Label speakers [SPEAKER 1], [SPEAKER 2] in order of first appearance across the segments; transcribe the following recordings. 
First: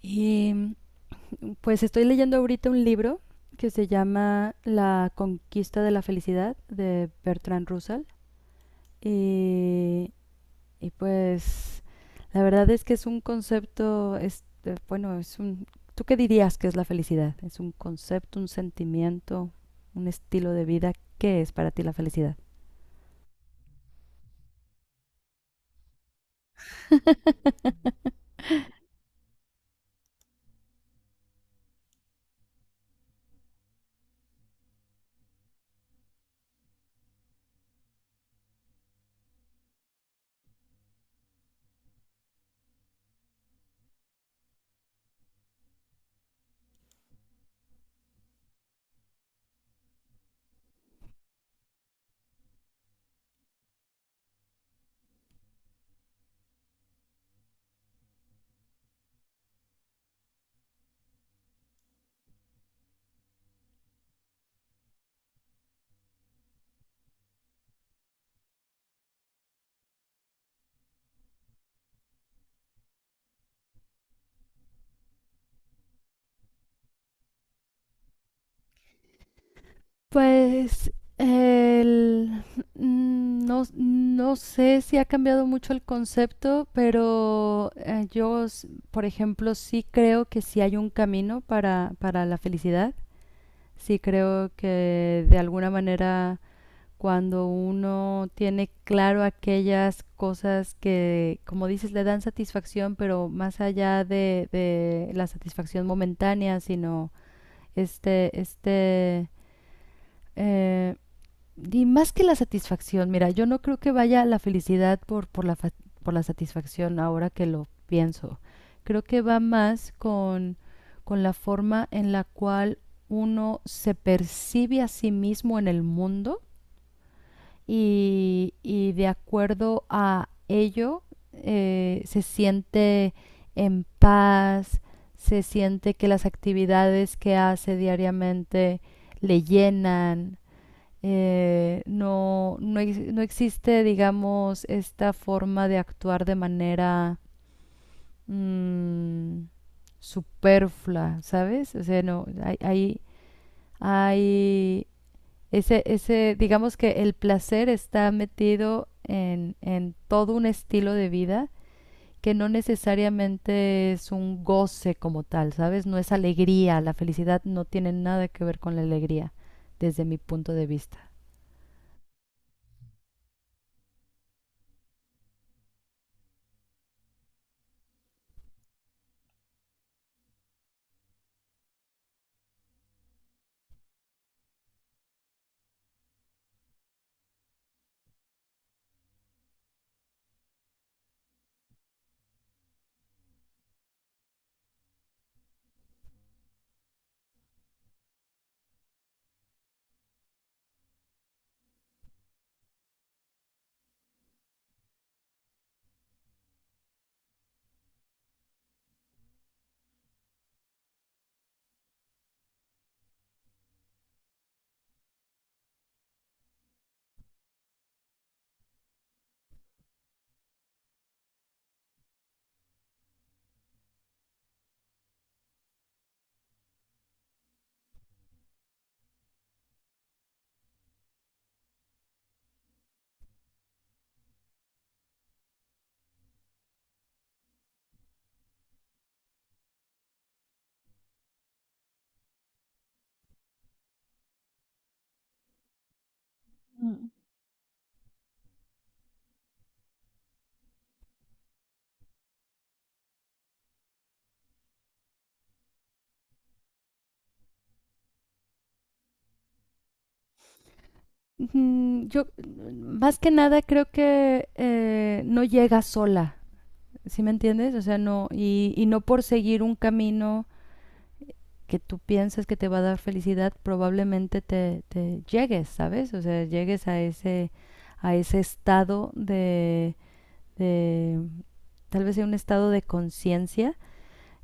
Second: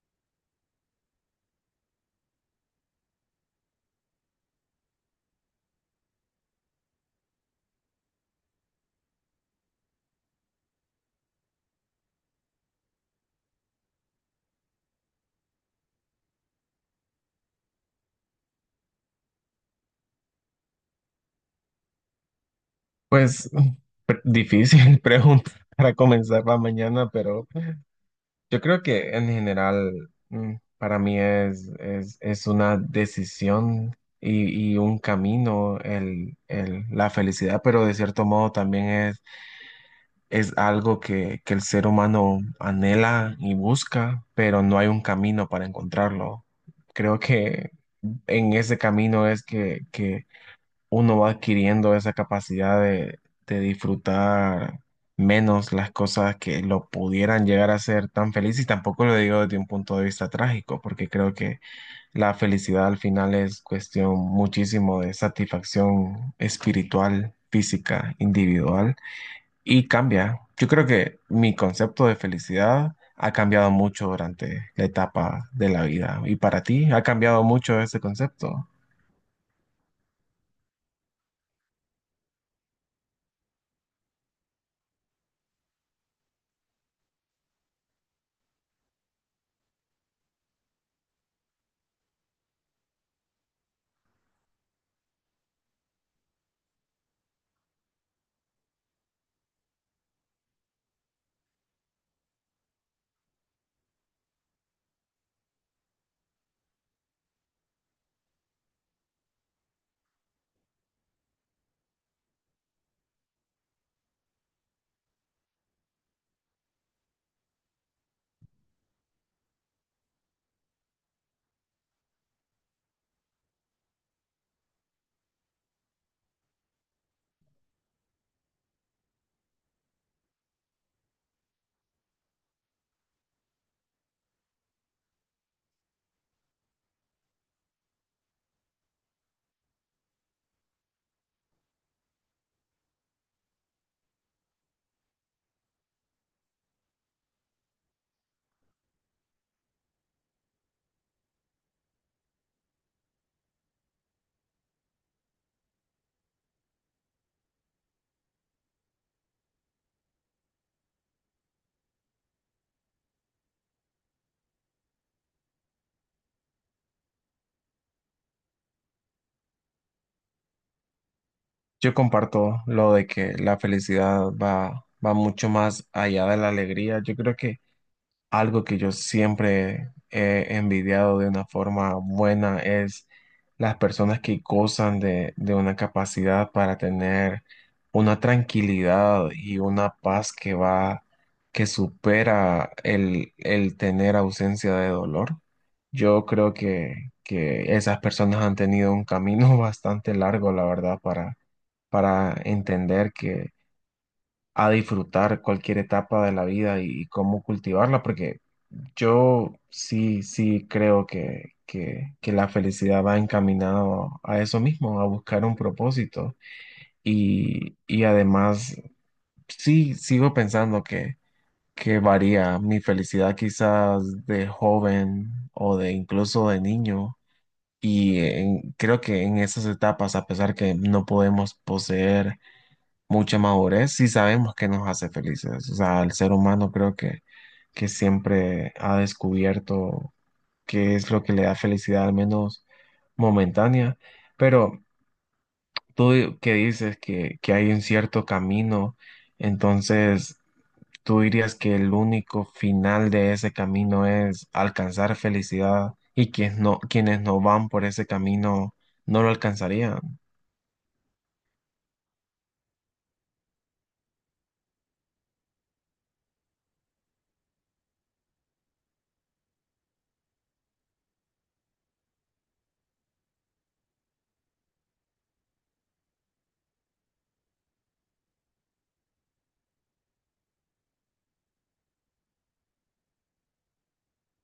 [SPEAKER 1] Y pues estoy leyendo ahorita un libro que se llama La conquista de la felicidad de Bertrand Russell. Y, y pues la verdad es que es un concepto, es, bueno, es un... ¿Tú qué dirías que es la felicidad? ¿Es un concepto, un sentimiento, un estilo de vida? ¿Qué es para ti la felicidad?
[SPEAKER 2] Pues difícil pregunta para comenzar la mañana, pero yo creo que en general para mí es una decisión y un camino la felicidad, pero de cierto modo también es algo que el ser humano anhela y busca, pero no hay un camino para encontrarlo. Creo que en ese camino es que uno va adquiriendo esa capacidad de disfrutar menos las cosas que lo pudieran llegar a hacer tan feliz y tampoco lo digo desde un punto de vista trágico, porque creo que la felicidad al final es cuestión muchísimo de satisfacción espiritual, física, individual y cambia. Yo creo que mi concepto de felicidad ha cambiado mucho durante la etapa de la vida. ¿Y para ti ha cambiado mucho ese concepto?
[SPEAKER 1] Pues el, no sé si ha cambiado mucho el concepto, pero yo, por ejemplo, sí creo que sí hay un camino para la felicidad. Sí creo que de alguna manera cuando uno tiene claro aquellas cosas que, como dices, le dan satisfacción, pero más allá de la satisfacción momentánea, sino este, este, eh, y más que la satisfacción, mira, yo no creo que vaya la felicidad por la satisfacción ahora que lo pienso. Creo que va más con la forma en la cual uno se percibe a sí mismo en el mundo y de acuerdo a ello se siente en paz, se siente que las actividades que hace diariamente le llenan, no existe, digamos, esta forma de actuar de manera mm, superflua, ¿sabes? O sea, no, hay digamos que el placer está metido en todo un estilo de vida que no necesariamente es un goce como tal, ¿sabes? No es alegría, la felicidad no tiene nada que ver con la alegría, desde mi punto de vista.
[SPEAKER 2] Yo comparto lo de que la felicidad va mucho más allá de la alegría. Yo creo que algo que yo siempre he envidiado de una forma buena es las personas que gozan de una capacidad para tener una tranquilidad y una paz que supera el tener ausencia de dolor. Yo creo que esas personas han tenido un camino bastante largo, la verdad, para entender que a disfrutar cualquier etapa de la vida y cómo cultivarla, porque yo sí creo que la felicidad va encaminado a eso mismo, a buscar un propósito. Y además, sí, sigo pensando que varía mi felicidad quizás de joven o de incluso de niño. Creo que en esas etapas, a pesar que no podemos poseer mucha madurez si sabemos que nos hace felices. O sea, el ser humano creo que siempre ha descubierto qué es lo que le da felicidad, al menos momentánea. Pero tú di- que dices que hay un cierto camino, entonces tú dirías que el único final de ese camino es alcanzar felicidad y quienes no van por ese camino no lo alcanzarían.
[SPEAKER 1] Más que nada, creo que no llega sola, ¿sí me entiendes? O sea, no, y no por seguir un camino que tú piensas que te va a dar felicidad, probablemente te llegues, ¿sabes? O sea, llegues a ese estado de tal vez sea un estado de conciencia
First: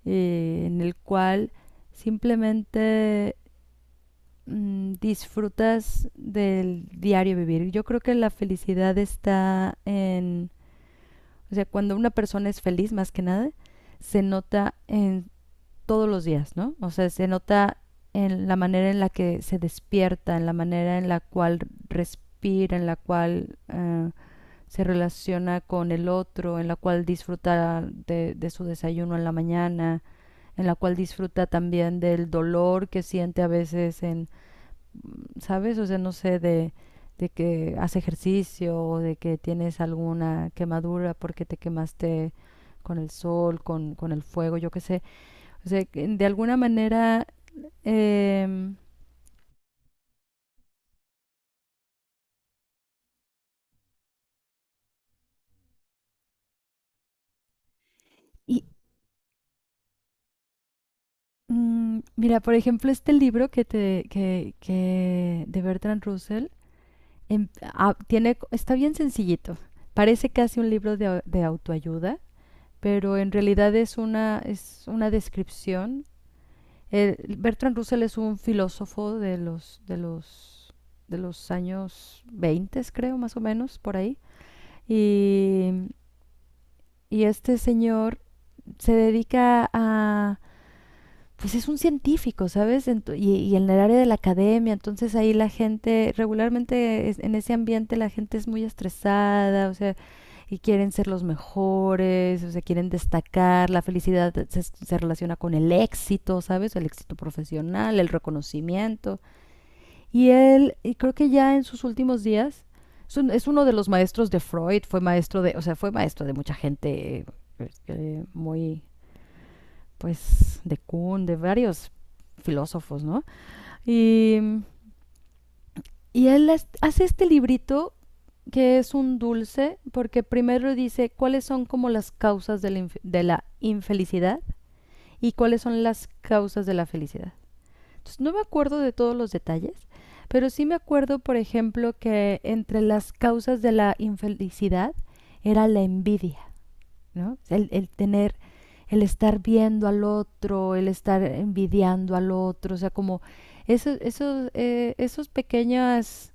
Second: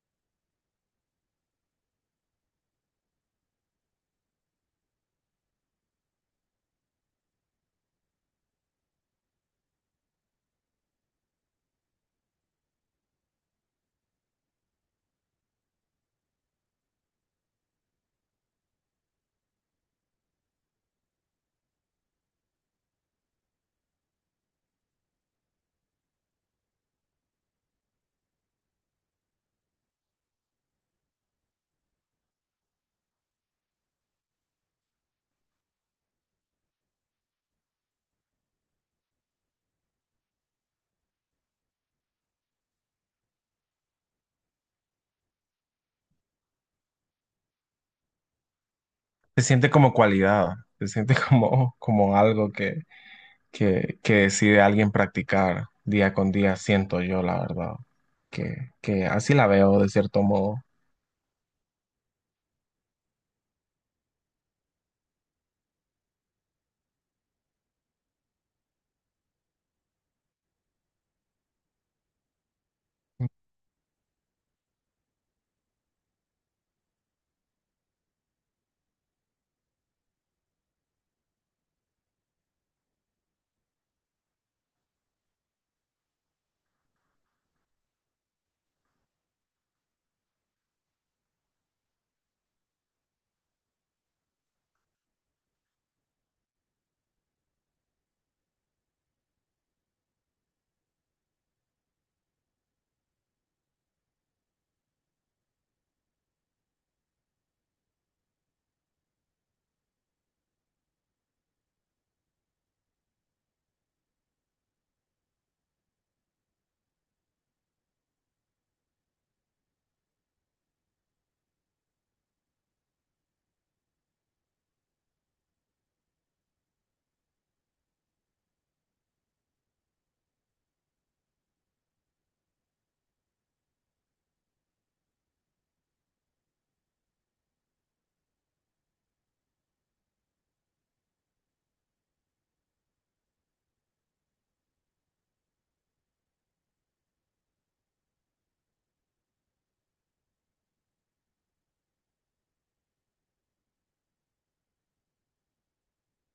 [SPEAKER 1] en el cual simplemente disfrutas del diario vivir. Yo creo que la felicidad está en, o sea, cuando una persona es feliz más que nada, se nota en todos los días, ¿no? O sea, se nota en la manera en la que se despierta, en la manera en la cual respira, en la cual se relaciona con el otro, en la cual disfruta de su desayuno en la mañana, en la cual disfruta también del dolor que siente a veces en ¿sabes? O sea, no sé, de que haces ejercicio o de que tienes alguna quemadura porque te quemaste con el sol, con el fuego, yo qué sé. O sea, que de alguna manera... em,
[SPEAKER 2] Se siente como cualidad, se siente como algo que decide alguien practicar día con día, siento yo, la verdad,
[SPEAKER 1] y
[SPEAKER 2] que así la veo de cierto modo.
[SPEAKER 1] mira, por ejemplo, este libro que de Bertrand Russell tiene, está bien sencillito. Parece casi un libro de autoayuda, pero en realidad es una descripción. Bertrand Russell es un filósofo de los años 20, creo, más o menos, por ahí. Y, y este señor se dedica a pues es un científico, ¿sabes? Y, y en el área de la academia, entonces ahí la gente, regularmente en ese ambiente la gente es muy estresada, o sea, y quieren ser los mejores, o sea, quieren destacar, se relaciona con el éxito, ¿sabes? El éxito profesional, el reconocimiento. Y creo que ya en sus últimos días, es uno de los maestros de Freud, fue maestro de, o sea, fue maestro de mucha gente, muy pues, de Kuhn, de varios filósofos, ¿no? Y, y él hace este librito que es un dulce porque primero dice cuáles son como las causas de la infelicidad y cuáles son las causas de la felicidad. Entonces, no me acuerdo de todos los detalles, pero sí me acuerdo, por ejemplo, que entre las causas de la infelicidad era la envidia. ¿No? Tener, el estar viendo al otro, el estar envidiando al otro, o sea, como esos pequeños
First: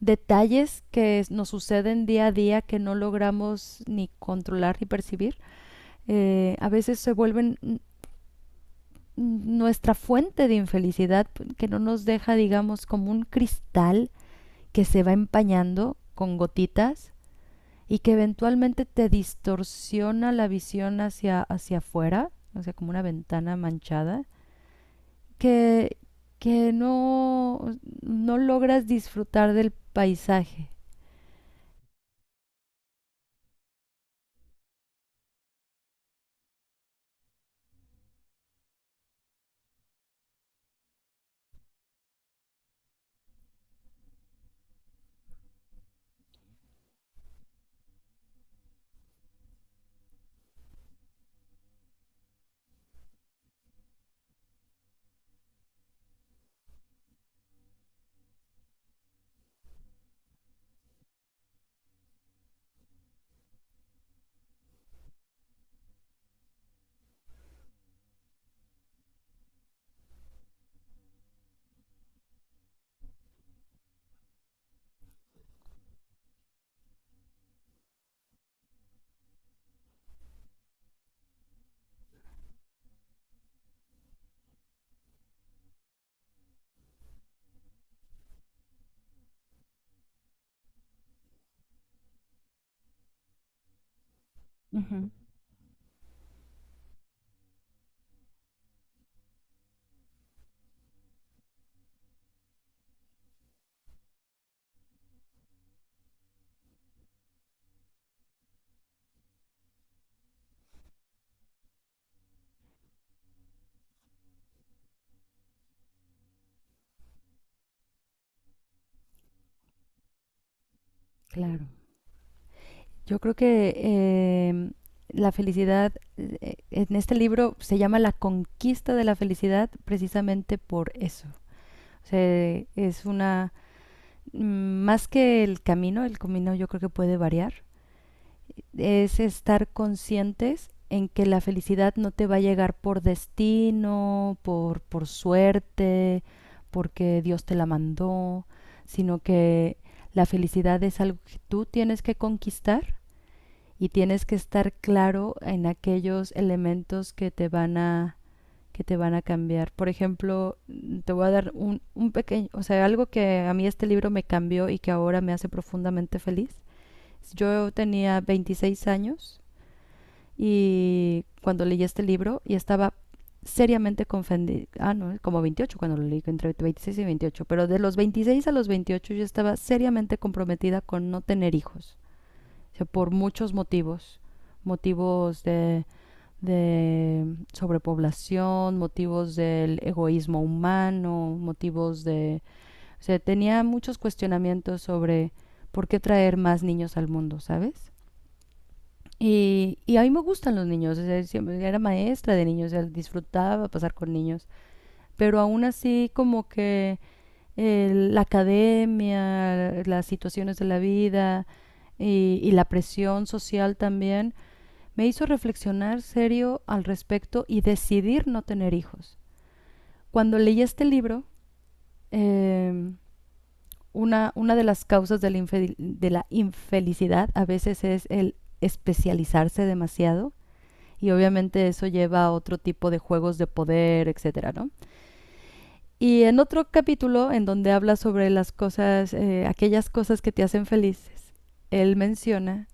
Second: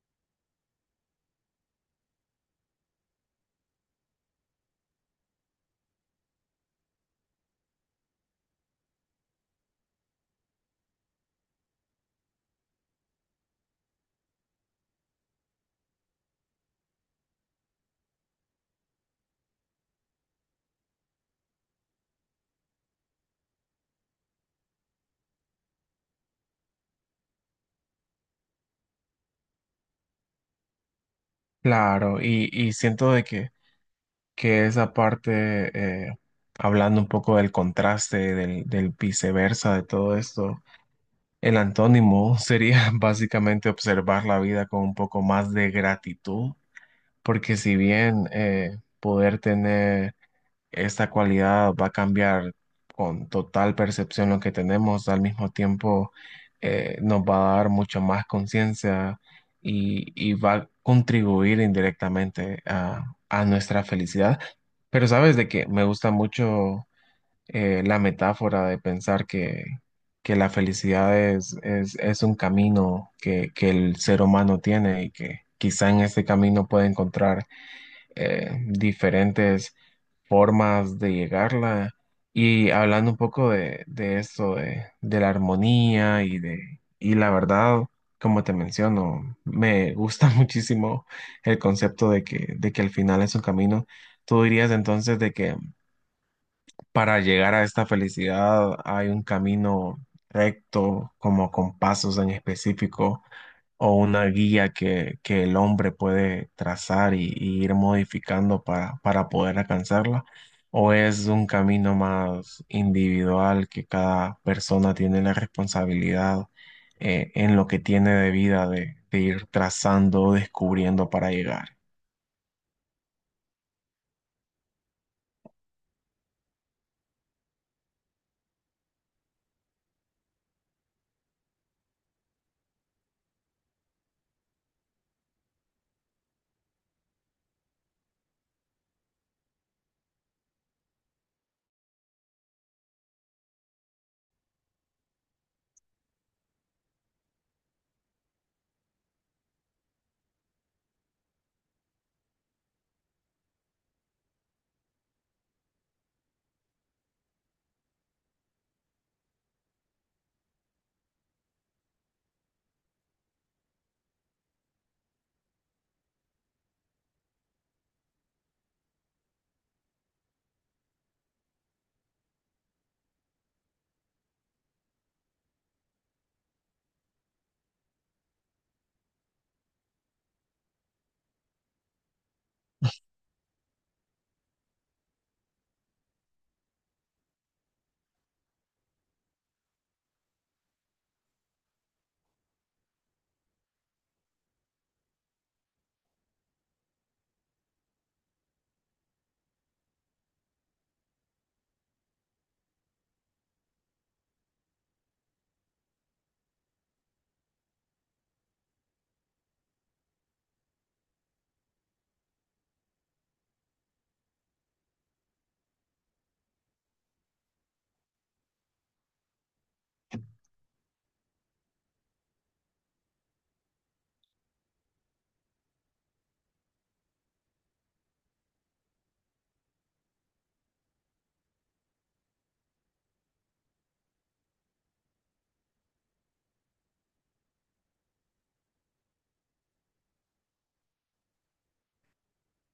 [SPEAKER 1] detalles que nos suceden día a día que no logramos ni controlar ni percibir, a veces se vuelven nuestra fuente de infelicidad que no nos deja, digamos, como un cristal que se va empañando con gotitas y que eventualmente te distorsiona la visión hacia afuera, o sea, como una ventana manchada, que, que no logras disfrutar del paisaje.
[SPEAKER 2] Claro, y siento que esa parte, hablando un poco del contraste, del viceversa de todo esto, el antónimo sería básicamente observar la vida con un poco más de gratitud, porque si bien poder tener esta cualidad va a cambiar con total percepción lo que tenemos, al mismo tiempo nos va a dar mucho más conciencia y va a contribuir indirectamente a nuestra felicidad. Pero sabes de que me gusta mucho la metáfora de pensar que la felicidad es un camino que el ser humano tiene y que quizá en este camino puede encontrar diferentes formas de llegarla. Y hablando un poco de eso, de la armonía y de, y la verdad, como te menciono, me gusta muchísimo el concepto de que al final es un camino. ¿Tú dirías
[SPEAKER 1] Ujú.
[SPEAKER 2] entonces de que para llegar a esta felicidad hay un camino recto, como con pasos en específico? O una guía que el hombre puede trazar y ir modificando para poder alcanzarla, o es un camino más individual que cada persona tiene la responsabilidad en lo que tiene de vida de ir trazando o descubriendo para
[SPEAKER 1] Claro.
[SPEAKER 2] llegar.
[SPEAKER 1] Yo creo que la felicidad, en este libro se llama La conquista de la felicidad precisamente por eso. O sea, es una, mm, más que el camino yo creo que puede variar, es estar conscientes en que la felicidad no te va a llegar por destino, por suerte, porque Dios te la mandó, sino que la felicidad es algo que tú tienes que conquistar y tienes que estar claro en aquellos elementos que te van a cambiar. Por ejemplo, te voy a dar un pequeño, o sea, algo que a mí este libro me cambió y que ahora me hace profundamente feliz. Yo tenía 26 años y cuando leí este libro y estaba seriamente confundida, ah, no, como 28 cuando lo leí, entre 26 y veintiocho, pero de los 26 a los 28 yo estaba seriamente comprometida con no tener hijos, o sea, por muchos motivos, motivos de sobrepoblación, motivos del egoísmo humano, motivos de... O sea, tenía muchos cuestionamientos sobre por qué traer más niños al mundo, ¿sabes? Y a mí me gustan los niños, o sea, siempre era maestra de niños, o sea, disfrutaba pasar con niños, pero aún así como que la academia, las situaciones de la vida y la presión social también me hizo reflexionar serio al respecto y decidir no tener hijos. Cuando leí este libro, eh, una de las causas de la infelicidad a veces es el especializarse demasiado y obviamente eso lleva a otro tipo de juegos de poder, etcétera, ¿no? Y en otro capítulo en donde habla sobre las cosas, aquellas cosas que te hacen felices, él menciona,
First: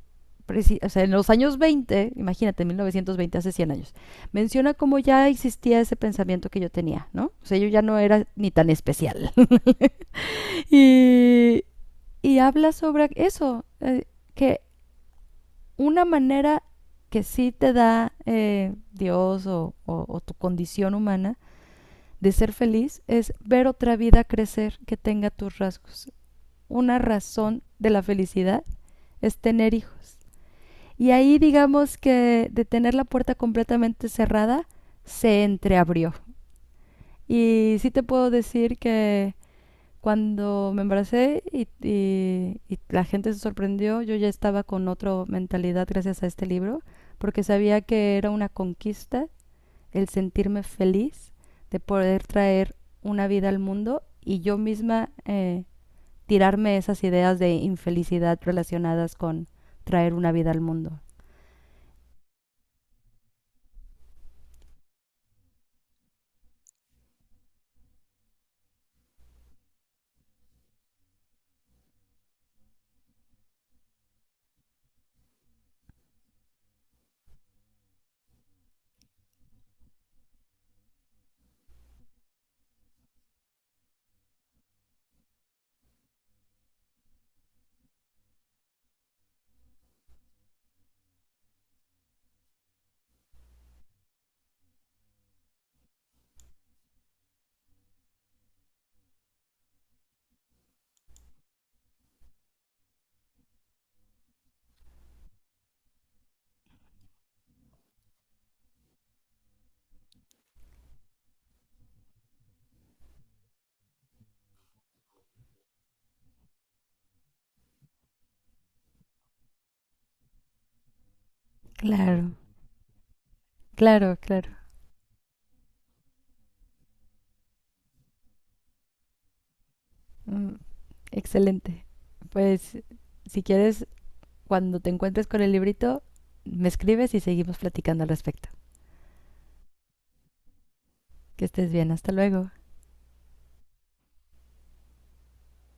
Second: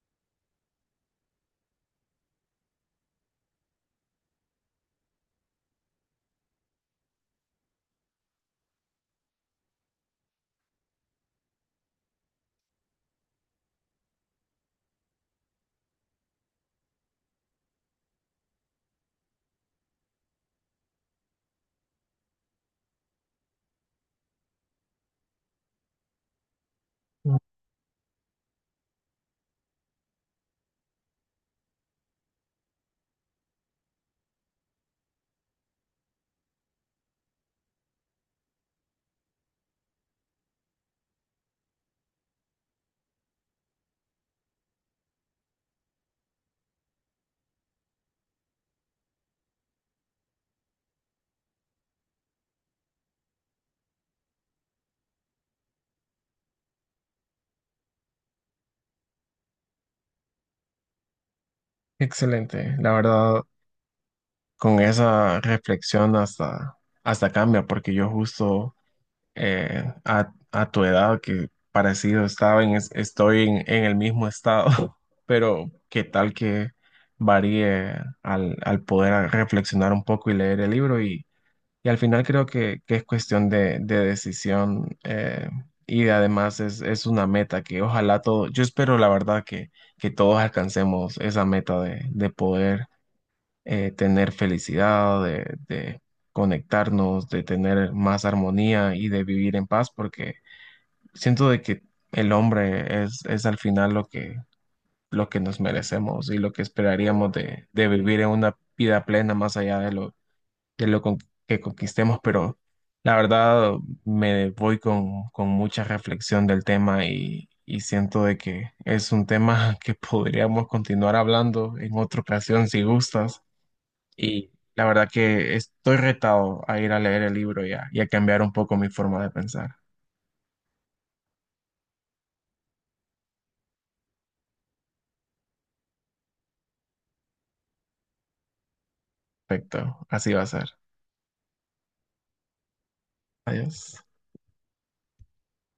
[SPEAKER 1] o sea, en los años 20, imagínate, 1920, hace 100 años, menciona cómo ya existía ese pensamiento que yo tenía, ¿no? O sea, yo ya no era ni tan especial. y, y habla sobre eso, que una manera que sí te da Dios o tu condición humana de ser feliz es ver otra vida crecer que tenga tus rasgos. Una
[SPEAKER 2] Mm,
[SPEAKER 1] razón de la felicidad es tener hijos. Y ahí digamos que de tener la puerta completamente cerrada, se entreabrió. Y sí te puedo decir que cuando me embaracé y la gente se sorprendió, yo ya estaba con otra mentalidad gracias a este libro, porque sabía que era una conquista el sentirme feliz de poder traer una vida al mundo y yo misma tirarme esas ideas de infelicidad relacionadas con traer una vida al mundo.
[SPEAKER 2] Excelente, la verdad, con esa reflexión hasta cambia, porque yo justo... a tu edad, que parecido estaba estoy en el mismo estado, pero qué tal que varíe al poder reflexionar un poco y leer el libro y al final creo que es cuestión de decisión, y además es una meta que ojalá todo, yo espero la verdad que todos alcancemos esa meta de poder tener felicidad, de conectarnos, de tener más armonía y de vivir en paz, porque siento de que el hombre es al final lo que nos merecemos y lo que esperaríamos de vivir en una vida plena más allá de lo, de lo con- que conquistemos, pero la verdad me voy con mucha reflexión del tema y... Y siento de que es un tema que podríamos continuar hablando en otra
[SPEAKER 1] Claro,
[SPEAKER 2] ocasión si gustas.
[SPEAKER 1] claro,
[SPEAKER 2] Y
[SPEAKER 1] claro.
[SPEAKER 2] la verdad que estoy retado a ir a leer el libro ya y a cambiar un poco mi forma de pensar.
[SPEAKER 1] Mm, excelente. Pues si quieres cuando te encuentres con el librito, me escribes y seguimos platicando al respecto.
[SPEAKER 2] Perfecto, así va a ser.
[SPEAKER 1] Que estés bien, hasta luego.
[SPEAKER 2] Adiós.